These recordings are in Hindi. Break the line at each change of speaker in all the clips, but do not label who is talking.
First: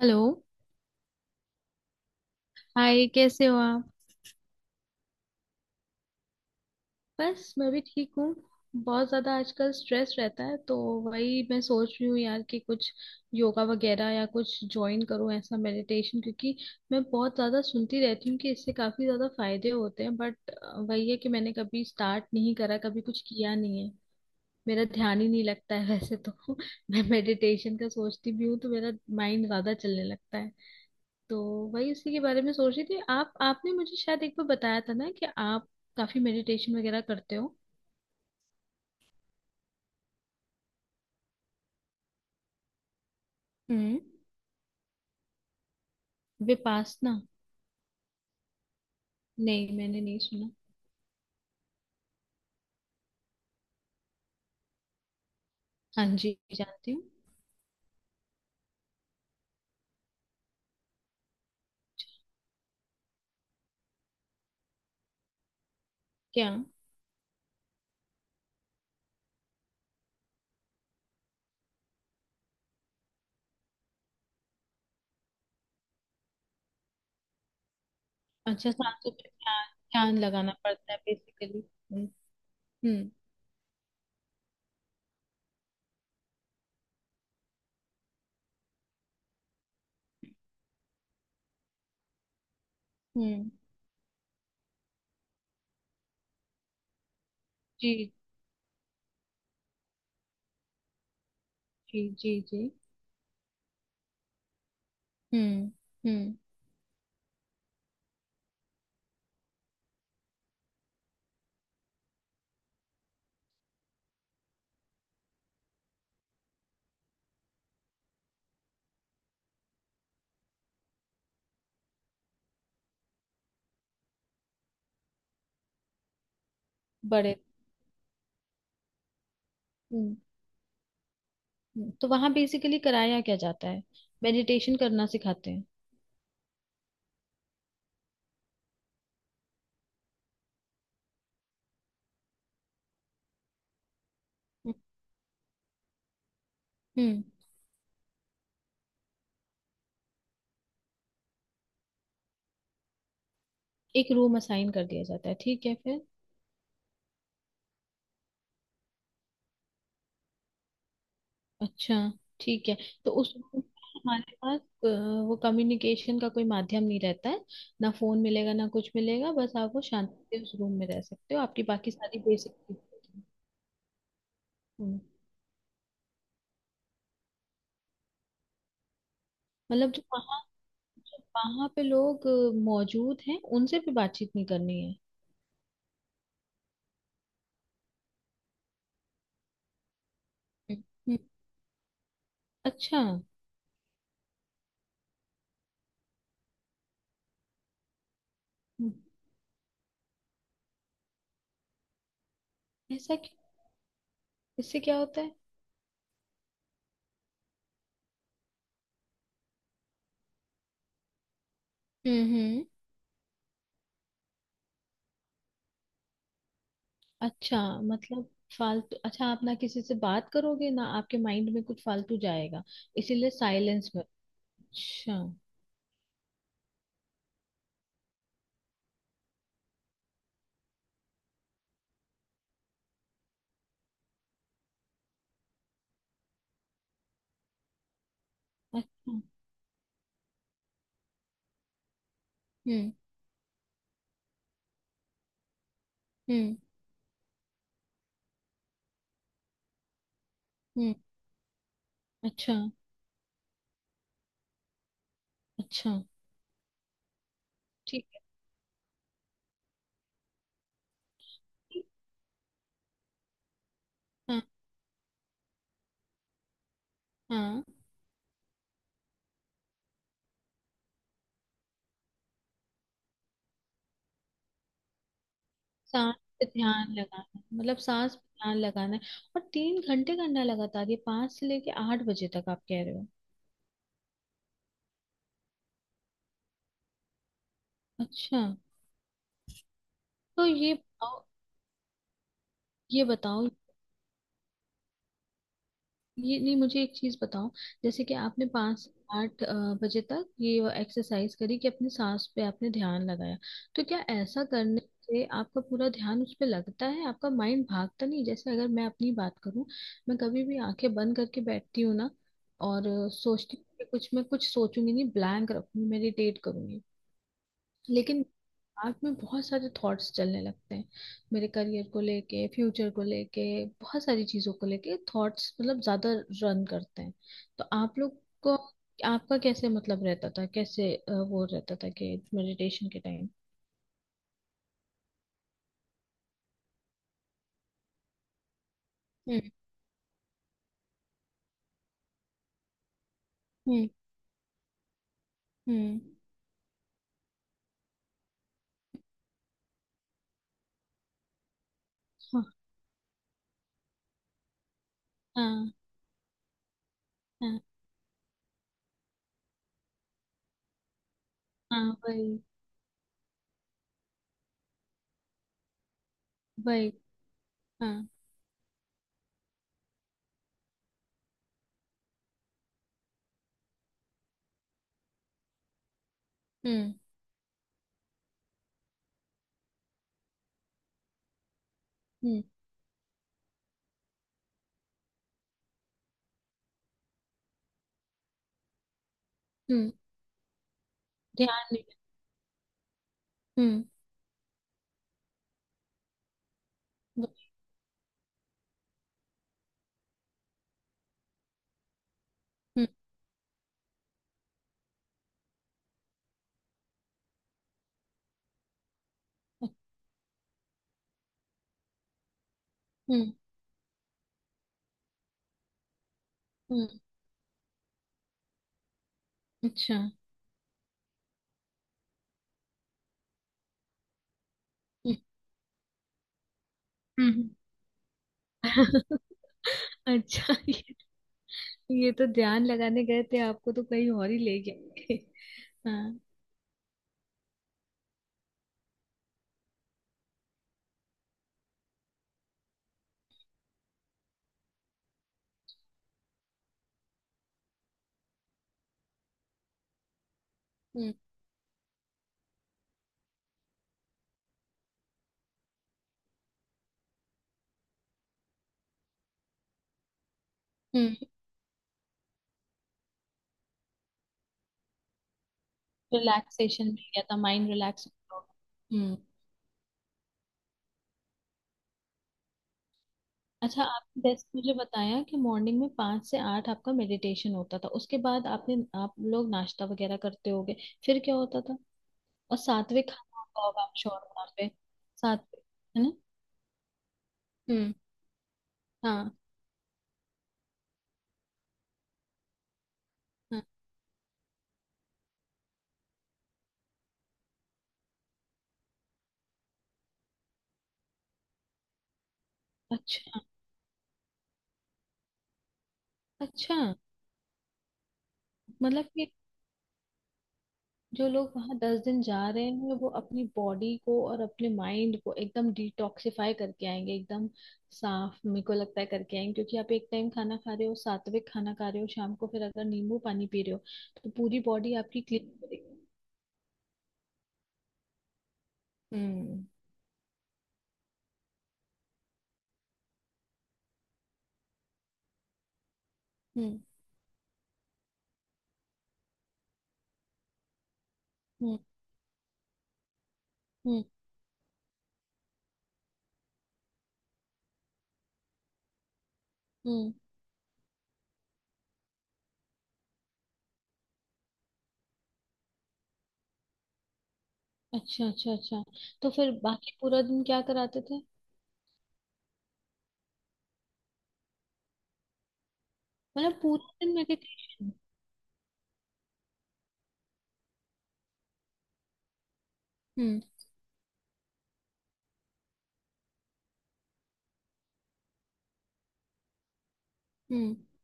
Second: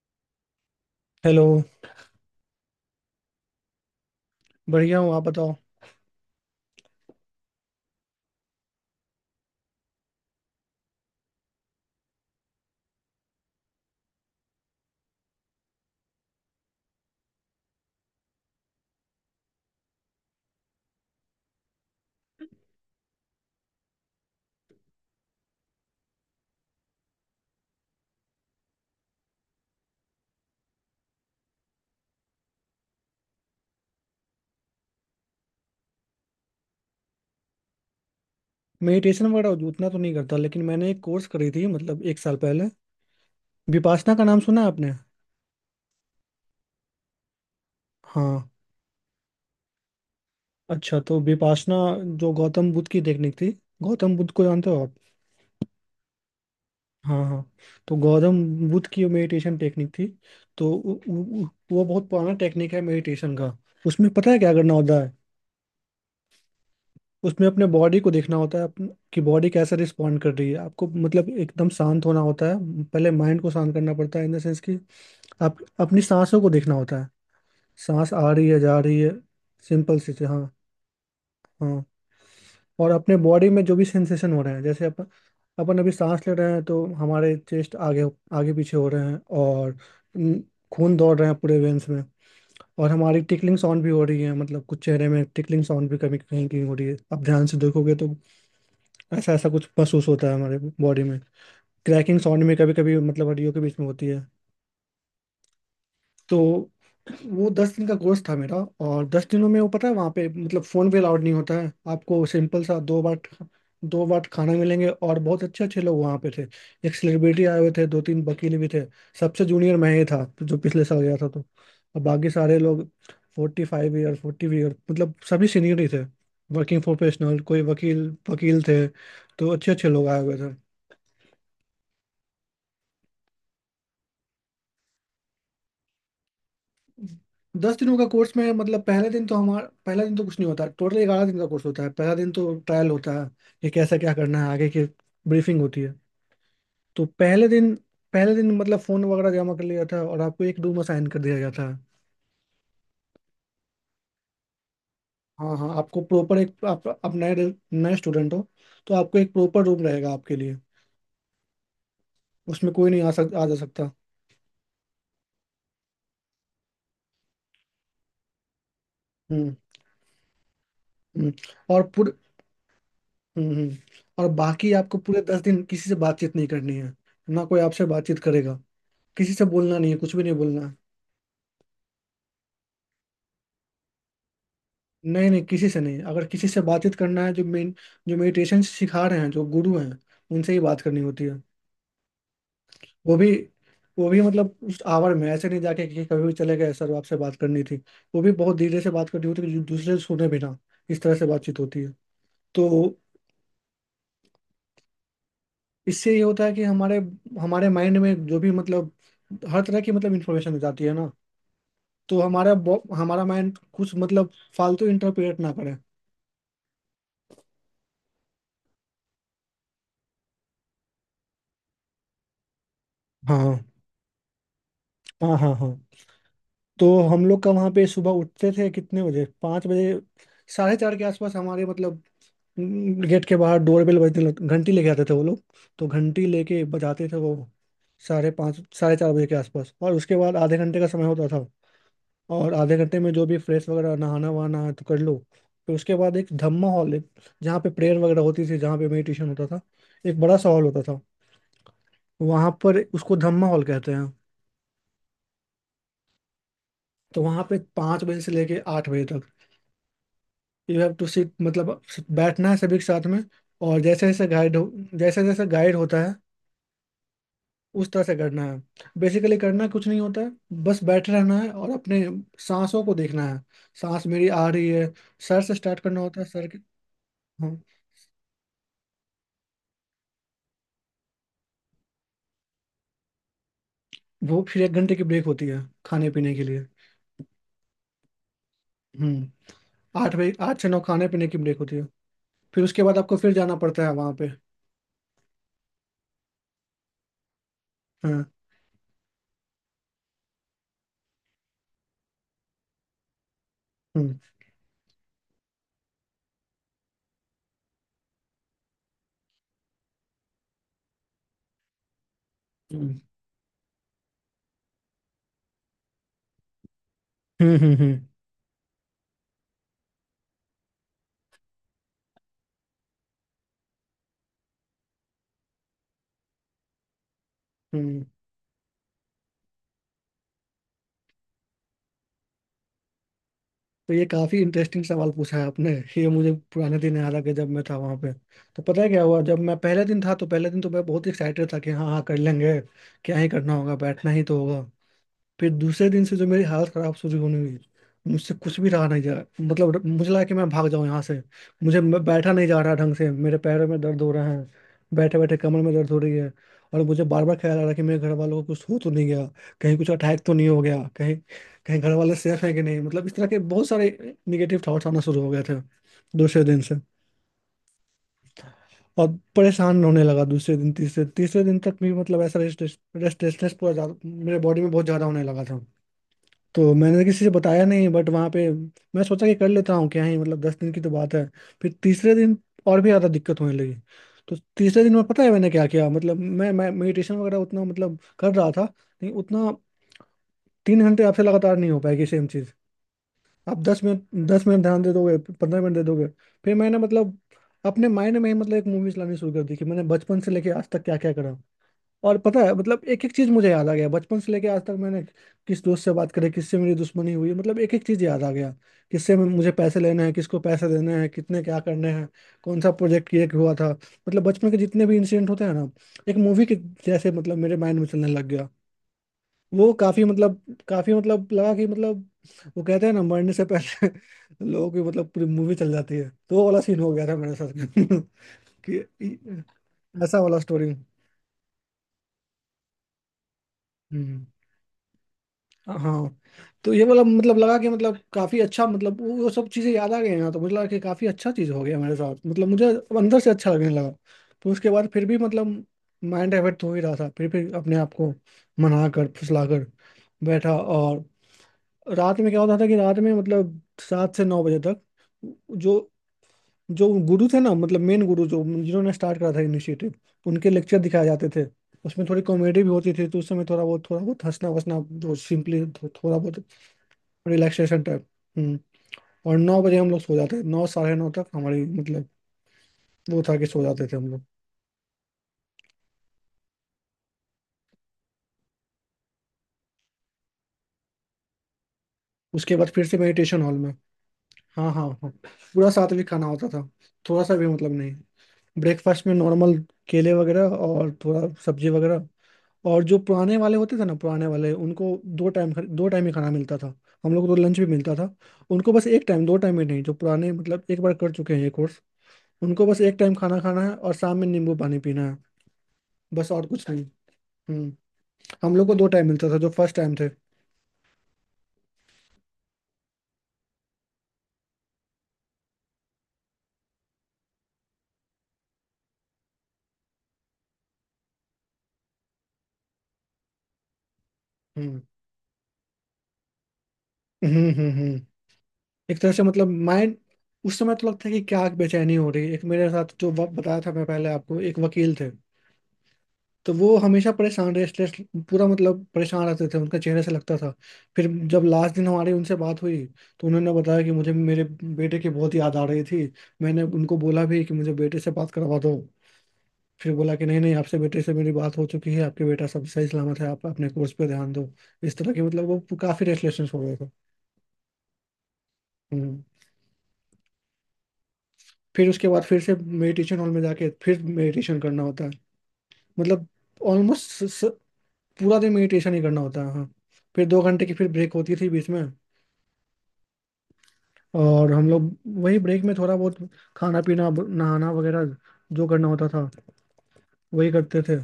हेलो।
हेलो।
हाय, कैसे हो आप?
बढ़िया हूँ आप बताओ।
बस, मैं भी ठीक हूँ। बहुत ज़्यादा आजकल स्ट्रेस रहता है तो वही मैं सोच रही हूँ यार कि कुछ योगा वगैरह या कुछ ज्वाइन करूँ ऐसा मेडिटेशन, क्योंकि मैं बहुत ज़्यादा सुनती रहती हूँ कि इससे काफ़ी ज़्यादा फायदे होते हैं, बट वही है कि मैंने कभी स्टार्ट नहीं करा, कभी कुछ किया नहीं है। मेरा ध्यान ही नहीं लगता है वैसे तो मैं मेडिटेशन का सोचती भी हूँ तो मेरा माइंड ज़्यादा चलने लगता है। तो वही उसी के बारे में सोच रही थी। आप आपने मुझे शायद एक बार बताया था ना कि आप काफी मेडिटेशन वगैरह करते हो।
मेडिटेशन वगैरह उतना तो नहीं करता, लेकिन मैंने एक कोर्स करी थी मतलब एक साल पहले।
हम्म।
विपासना का नाम सुना है आपने?
विपासना?
हाँ।
नहीं, मैंने नहीं सुना।
अच्छा तो विपासना जो गौतम बुद्ध की टेक्निक थी। गौतम बुद्ध को जानते हो?
हाँ जी, जानती हूँ।
हाँ हाँ। तो गौतम बुद्ध की मेडिटेशन टेक्निक थी। तो वो बहुत पुराना टेक्निक है मेडिटेशन का। उसमें पता है क्या करना होता है?
क्या?
उसमें अपने बॉडी को देखना होता है कि बॉडी कैसे रिस्पॉन्ड कर रही है आपको। मतलब एकदम शांत होना होता है, पहले माइंड को शांत करना पड़ता है, इन द सेंस कि आप अपनी सांसों को देखना होता है। सांस आ रही है,
अच्छा,
जा रही
सांसों
है।
पे ध्यान।
सिंपल सी
ध्यान
चीज़, हाँ।
लगाना पड़ता है बेसिकली।
हाँ,
हम्म।
और
हम्म।
अपने बॉडी में जो भी सेंसेशन हो रहे हैं, जैसे अपन अपन अभी सांस ले रहे हैं तो हमारे चेस्ट आगे आगे पीछे हो रहे हैं। और न- खून दौड़ रहे हैं पूरे वेन्स में। और हमारी
हम्म।
टिकलिंग साउंड भी हो रही है। मतलब कुछ चेहरे में टिकलिंग साउंड भी कभी कहीं कहीं हो रही है, आप ध्यान से देखोगे तो।
जी।
ऐसा ऐसा कुछ महसूस होता है हमारे बॉडी में।
जी।
क्रैकिंग
जी।
साउंड में
जी।
कभी कभी, मतलब हड्डियों के बीच में होती है।
हम्म। हम्म।
तो वो 10 दिन का कोर्स था मेरा। और 10 दिनों में वो पता है वहाँ पे मतलब फ़ोन भी अलाउड नहीं होता है आपको। सिंपल सा दो बार खाना मिलेंगे। और बहुत अच्छे अच्छे लोग वहाँ पे थे। एक सेलिब्रिटी आए हुए थे, दो तीन वकील भी थे। सबसे जूनियर मैं ही था जो पिछले साल गया था। तो और बाकी सारे लोग 45 ईयर, 40 ईयर, मतलब सभी सीनियर ही थे। वर्किंग
बड़े।
प्रोफेशनल, कोई वकील वकील थे तो। अच्छे अच्छे लोग
हम्म।
आए हुए थे।
हम्म। तो वहां बेसिकली कराया क्या जाता है? मेडिटेशन करना सिखाते हैं?
10 दिनों का कोर्स में मतलब पहले दिन तो हमारा पहला दिन तो कुछ नहीं होता। टोटल 11 दिन का कोर्स होता है, पहला दिन तो ट्रायल होता है कि कैसा क्या करना है, आगे
हम्म।
की ब्रीफिंग होती है। तो
हम्म।
पहले दिन मतलब फोन वगैरह जमा कर लिया जाता है और आपको एक रूम असाइन कर दिया जाता है।
एक रूम असाइन कर दिया जाता है,
हाँ
ठीक
हाँ।
है,
आपको
फिर?
प्रॉपर एक आप नए नए स्टूडेंट हो, तो आपको एक प्रॉपर रूम रहेगा आपके लिए।
अच्छा। ठीक
उसमें
है।
कोई नहीं
तो उस
आ जा सकता।
हमारे पास वो कम्युनिकेशन का कोई माध्यम नहीं रहता है। ना फोन मिलेगा ना कुछ मिलेगा, बस
हम्म।
आप वो शांति से उस रूम में रह
हम्म।
सकते हो, आपकी
और
बाकी
पूरे
सारी बेसिक चीजें।
हम्म। हम्म। और बाकी आपको
हम्म।
पूरे 10 दिन किसी से बातचीत नहीं करनी है, ना कोई आपसे बातचीत करेगा। किसी से बोलना
मतलब
नहीं है, कुछ भी नहीं बोलना है।
जो वहाँ पे लोग मौजूद हैं उनसे भी बातचीत नहीं करनी है?
नहीं नहीं, किसी से नहीं। अगर किसी से बातचीत करना है, जो मेडिटेशन सिखा रहे हैं, जो गुरु हैं, उनसे ही बात
हम्म।
करनी
हम्म।
होती है।
अच्छा।
वो भी वो भी मतलब उस आवर में ऐसे नहीं जाके कि कभी भी चले गए सर आपसे बात करनी थी। वो भी बहुत धीरे से
हम्म।
बात करनी होती है कि दूसरे सुने बिना। इस तरह से बातचीत होती है। तो
ऐसा क्यों? इससे क्या होता है?
इससे ये होता है कि हमारे हमारे माइंड में जो भी मतलब हर तरह की मतलब इंफॉर्मेशन जाती है ना। तो
हम्म। हम्म।
हमारा माइंड कुछ मतलब फालतू इंटरप्रेट ना करे।
अच्छा, मतलब फालतू, अच्छा, आप ना किसी से बात करोगे ना आपके माइंड में कुछ फालतू जाएगा, इसीलिए
हाँ
साइलेंस में। अच्छा।
हाँ हाँ हाँ। तो हम लोग का वहाँ पे सुबह उठते थे कितने बजे, 5 बजे, 4:30 के आसपास। हमारे मतलब गेट के बाहर डोर बेल बजने लग घंटी लेके आते थे वो लोग। तो घंटी लेके बजाते थे वो 5:30 साढ़े चार
अच्छा।
बजे के आसपास। और उसके बाद आधे घंटे का समय होता था। और आधे
हम्म।
घंटे में जो भी फ्रेश वगैरह नहाना वहाना है तो कर लो। फिर उसके बाद एक
हम्म।
धम्मा हॉल है, जहाँ पे प्रेयर वगैरह होती थी, जहाँ पे मेडिटेशन होता था। एक बड़ा सा हॉल होता
हम्म।
था। वहाँ
अच्छा।
पर उसको धम्मा हॉल कहते हैं।
अच्छा।
तो वहाँ पे पाँच
ठीक
बजे से लेके 8 बजे तक यू हैव टू सिट, मतलब
है।
बैठना है सभी के साथ में। और
हाँ।
जैसे जैसे गाइड होता है
हाँ।
उस तरह से करना है। बेसिकली करना कुछ नहीं होता है, बस बैठे रहना है और अपने सांसों को देखना है। सांस मेरी आ रही है। सर से स्टार्ट करना
सांस
होता है,
पे
सर के।
ध्यान लगाना
हाँ।
है, मतलब सांस पे ध्यान लगाना है? और 3 घंटे करना है लगातार, ये 5 से लेके 8 बजे तक आप कह रहे हो?
वो फिर 1 घंटे की ब्रेक होती है खाने पीने के लिए।
अच्छा।
हम्म। 8 बजे,
तो
आठ से
ये
नौ खाने
बताओ,
पीने की ब्रेक होती है। फिर उसके बाद
ये
आपको फिर
बताओ,
जाना पड़ता है वहाँ पे।
ये नहीं, मुझे एक चीज बताओ। जैसे कि
हाँ।
आपने 5 से 8 बजे तक ये एक्सरसाइज करी कि अपनी सांस पे आपने ध्यान लगाया, तो क्या
हम्म।
ऐसा करने से आपका पूरा ध्यान उस पे लगता है? आपका माइंड भागता नहीं? जैसे अगर मैं अपनी बात करूं, मैं कभी भी आंखें बंद करके बैठती हूँ ना, और
हम्म।
सोचती हूँ कि कुछ मैं कुछ सोचूंगी नहीं, ब्लैंक रखूंगी, मेडिटेट करूंगी।
हम्म। हम्म।
लेकिन दिमाग में बहुत सारे थॉट्स चलने लगते हैं, मेरे करियर को लेके, फ्यूचर को लेके, बहुत सारी चीजों को लेके थॉट्स मतलब ज्यादा रन करते हैं। तो आप
हम्म।
लोग को, आपका कैसे मतलब रहता था, कैसे वो रहता था कि मेडिटेशन के टाइम?
तो ये काफी इंटरेस्टिंग सवाल पूछा है आपने। ये मुझे पुराने दिन याद आ गए जब मैं था वहां पे। तो पता है क्या हुआ? जब
हम्म।
मैं पहले दिन था तो पहले दिन तो मैं बहुत एक्साइटेड था कि हाँ हाँ कर लेंगे, क्या ही करना होगा,
हम्म।
बैठना ही तो होगा। फिर दूसरे
हम्म।
दिन से जो मेरी हालत खराब शुरू होने हुई, मुझसे कुछ भी रहा नहीं जा। मतलब मुझे लगा कि मैं भाग जाऊं यहाँ से। मुझे मैं बैठा
हाँ।
नहीं जा रहा ढंग से, मेरे पैरों में दर्द हो रहा है, बैठे बैठे कमर
हाँ।
में दर्द हो रही है। और मुझे बार बार ख्याल आ
हाँ।
रहा है कि मेरे घर वालों को कुछ हो तो नहीं गया, कहीं कुछ अटैक तो नहीं हो गया कहीं,
हाँ,
घर वाले
वही।
सेफ है कि नहीं। मतलब इस तरह के बहुत सारे निगेटिव थॉट्स आना शुरू हो गए थे दूसरे दिन से।
वही। हाँ।
और परेशान होने लगा दूसरे दिन, तीसरे तीसरे दिन तक भी मतलब ऐसा रेस्टलेस रेस्टलेसनेस पूरा मेरे बॉडी में बहुत ज्यादा होने लगा था। तो
हम्म।
मैंने तो किसी से बताया नहीं बट वहाँ पे। मैं सोचा कि कर लेता हूँ, क्या ही मतलब 10 दिन की तो बात है। फिर तीसरे दिन
हम्म।
और भी ज़्यादा दिक्कत होने लगी। तो तीसरे दिन में पता है मैंने क्या किया? मतलब मैं मेडिटेशन वगैरह उतना मतलब कर रहा था नहीं उतना।
हम्म।
3 घंटे आपसे लगातार
ध्यान
नहीं हो
नहीं।
पाएगी सेम चीज़। आप
हम्म।
10 मिनट ध्यान दे दोगे, 15 मिनट दे दोगे। फिर मैंने मतलब
वही।
अपने माइंड में ही मतलब एक मूवीज लानी शुरू कर दी, कि मैंने बचपन से लेके आज तक क्या क्या करा। और पता है मतलब
हम्म।
एक एक चीज मुझे याद आ गया, बचपन से लेके आज तक मैंने किस दोस्त से बात करी, किससे मेरी दुश्मनी हुई, मतलब एक एक चीज याद आ गया। मुझे पैसे लेने हैं, किसको पैसे देने हैं, कितने क्या करने हैं, कौन सा प्रोजेक्ट ये
हम्म।
हुआ था। मतलब बचपन के जितने भी इंसिडेंट होते हैं ना, एक मूवी के
हम्म।
जैसे, मतलब मेरे माइंड में चलने लग गया। वो
अच्छा।
काफी मतलब लगा कि मतलब वो कहते हैं ना, मरने से पहले लोगों की मतलब
हम्म।
पूरी मूवी चल जाती है। तो वो वाला सीन हो गया था मेरे
हम्म।
साथ। कि ऐसा वाला
अच्छा।
स्टोरी,
ये तो ध्यान लगाने गए थे, आपको तो कहीं और ही ले गए
हाँ।
हाँ।
तो ये वाला मतलब लगा कि मतलब काफी अच्छा, मतलब वो सब चीजें याद आ गई ना, तो मुझे लगा कि काफी अच्छा चीज हो गया मेरे साथ, मतलब मुझे अब अंदर से अच्छा लगने लगा। तो उसके बाद फिर भी मतलब माइंड डाइवर्ट हो ही रहा था, फिर अपने आप को मना कर फुसला कर बैठा। और
हम्म।
रात में क्या होता था कि रात में मतलब 7 से 9 बजे तक जो जो गुरु थे ना, मतलब मेन गुरु, जो जिन्होंने स्टार्ट करा था इनिशिएटिव, उनके लेक्चर दिखाए
हम्म।
जाते थे। उसमें थोड़ी कॉमेडी भी होती थी, तो उस समय थोड़ा बहुत, हंसना वसना जो सिंपली थोड़ा बहुत
रिलैक्सेशन मिल गया था, माइंड
रिलैक्सेशन टाइप।
रिलैक्स हो
हम्म।
गया। हम्म।
और 9 बजे हम लोग सो जाते थे, 9, 9:30 तक हमारी मतलब वो था कि सो
अच्छा,
जाते थे हम
आपने
लोग।
जैसे मुझे बताया कि मॉर्निंग में 5 से 8 आपका मेडिटेशन होता था, उसके बाद आपने, आप लोग नाश्ता वगैरह करते होगे, फिर क्या होता था?
उसके
और
बाद फिर से
सात्विक खाना
मेडिटेशन हॉल
होता
में।
होगा आप, श्योर वहाँ पे?
हाँ हाँ हाँ।
सात्विक,
पूरा
है
सात्विक
ना?
खाना होता था, थोड़ा सा भी मतलब
हम्म।
नहीं। ब्रेकफास्ट में
हाँ,
नॉर्मल केले वगैरह और थोड़ा सब्जी वगैरह। और जो पुराने वाले
हाँ।
होते थे ना, पुराने वाले उनको दो टाइम ही खाना मिलता था। हम लोग को तो लंच भी मिलता था। उनको बस एक टाइम, दो टाइम में नहीं। जो पुराने मतलब एक बार कर चुके हैं ये कोर्स, उनको बस एक टाइम खाना
अच्छा।
खाना है और शाम में नींबू पानी पीना है, बस और कुछ
अच्छा।
नहीं। हम्म। हम लोग को दो
मतलब
टाइम मिलता
कि
था जो फर्स्ट टाइम थे।
जो लोग वहां 10 दिन जा रहे हैं वो अपनी बॉडी को और अपने माइंड को एकदम डिटॉक्सिफाई करके आएंगे, एकदम साफ, मेरे को लगता है, करके आएंगे, क्योंकि आप एक टाइम खाना खा रहे हो, सात्विक खाना खा रहे हो, शाम को फिर अगर नींबू पानी पी रहे हो तो पूरी
हम्म।
बॉडी आपकी क्लीन करेगी।
हम्म। हम्म। हम्म। एक तरह से मतलब
हम्म।
माइंड। उस समय तो लगता है कि क्या बेचैनी हो रही है। एक मेरे साथ जो वक्त बताया था मैं पहले आपको, एक वकील थे तो वो
हम्म।
हमेशा परेशान, रेस्टलेस पूरा मतलब परेशान रहते थे, उनका चेहरे से लगता था। फिर जब लास्ट
हम्म।
दिन हमारी उनसे बात हुई, तो उन्होंने बताया कि
हम्म।
मुझे मेरे बेटे की बहुत याद आ रही थी। मैंने उनको बोला भी कि मुझे बेटे से बात करवा दो। फिर
हम्म।
बोला कि नहीं नहीं आपसे, बेटे से मेरी बात हो चुकी है, आपके बेटा सब सही सलामत है, आप अपने कोर्स पे ध्यान दो। इस तरह की मतलब वो काफ़ी रेस्टलेसनेस हो गए थे।
अच्छा। अच्छा। अच्छा।
हम्म।
तो फिर बाकी पूरा दिन क्या कराते थे?
फिर उसके बाद फिर से मेडिटेशन हॉल में जाके फिर मेडिटेशन करना होता है। मतलब
मतलब पूरा दिन
ऑलमोस्ट
मेडिटेशन?
पूरा दिन मेडिटेशन ही करना होता है, हाँ। फिर 2 घंटे की फिर ब्रेक होती थी बीच में।
हम्म।
और हम लोग वही ब्रेक में थोड़ा बहुत खाना पीना नहाना वगैरह जो करना होता था वही
हम्म।
करते थे।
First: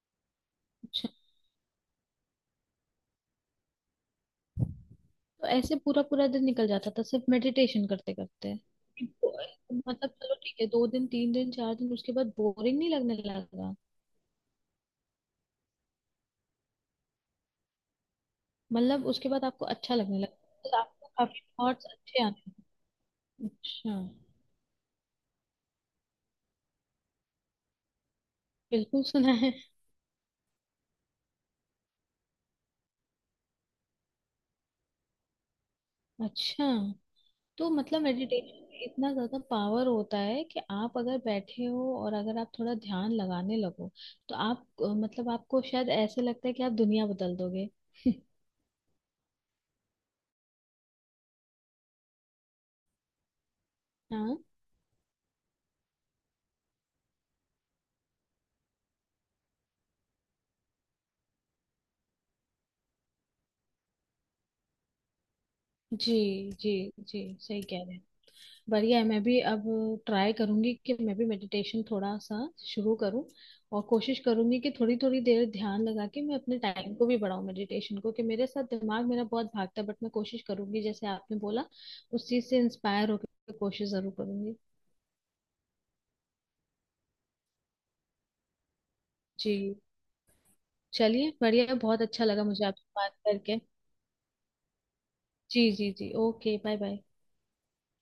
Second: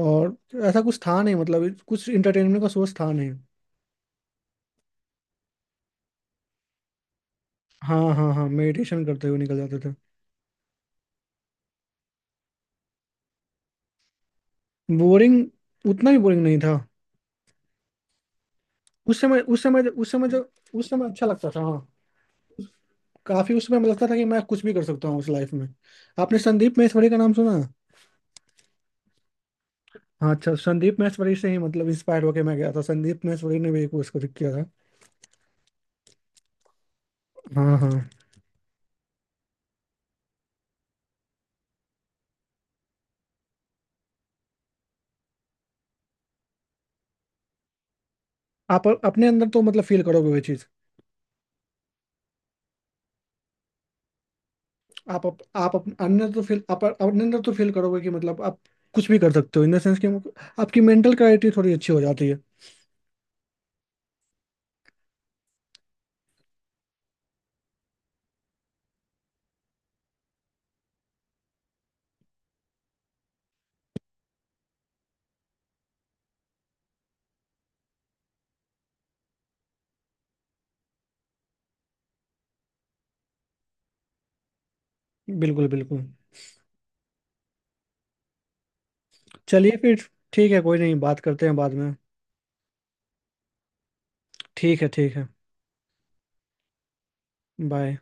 और ऐसा कुछ
अच्छा।
था नहीं मतलब कुछ इंटरटेनमेंट का सोर्स था नहीं।
तो ऐसे पूरा पूरा दिन निकल जाता था सिर्फ मेडिटेशन
हाँ
करते
हाँ हाँ।
करते?
मेडिटेशन करते हुए निकल जाते थे।
मतलब चलो ठीक है, 2 दिन, 3 दिन, 4 दिन उसके बाद बोरिंग नहीं लगने लगा?
बोरिंग, उतना भी बोरिंग नहीं था।
मतलब
उस
उसके
समय
बाद
उस
आपको
समय
अच्छा
उस
लगने
समय जो
लगा? तो
उस
आपको
समय अच्छा
काफी
लगता था,
थॉट्स
हाँ।
अच्छे आने लगे?
काफी उस समय
अच्छा।
लगता था कि मैं कुछ भी कर सकता हूँ उस लाइफ में। आपने संदीप महेश्वरी का नाम सुना?
बिल्कुल सुना है।
हाँ अच्छा, संदीप महेश्वरी से ही मतलब इंस्पायर होके मैं गया था, संदीप महेश्वरी ने भी कुछ कुछ किया था।
अच्छा, तो
हाँ हाँ।
मतलब मेडिटेशन में इतना ज्यादा पावर होता है कि आप अगर बैठे हो और अगर आप थोड़ा ध्यान लगाने लगो तो आप मतलब आपको शायद ऐसे लगता है कि आप दुनिया बदल दोगे?
आप अपने अंदर तो मतलब फील करोगे वो चीज़।
हाँ।
आप अपने अंदर तो फील करोगे कि मतलब आप कुछ भी कर सकते हो, इन द सेंस कि आपकी मेंटल क्लैरिटी थोड़ी अच्छी हो जाती है।
जी। जी। जी सही कह रहे हैं। बढ़िया है। मैं भी अब ट्राई करूंगी कि मैं भी मेडिटेशन थोड़ा सा शुरू करूं, और कोशिश करूंगी कि थोड़ी थोड़ी देर ध्यान लगा के मैं अपने टाइम को भी बढ़ाऊं मेडिटेशन को, कि मेरे साथ दिमाग मेरा बहुत भागता है, बट मैं कोशिश करूंगी जैसे आपने बोला, उस चीज से इंस्पायर होकर कोशिश जरूर करूंगी।
बिल्कुल बिल्कुल।
जी।
चलिए फिर, ठीक है कोई नहीं, बात
चलिए,
करते हैं बाद
बढ़िया,
में।
बहुत अच्छा लगा मुझे आपसे बात करके।
ठीक है ठीक है।
जी, जी, जी, ओके, बाय बाय।
बाय।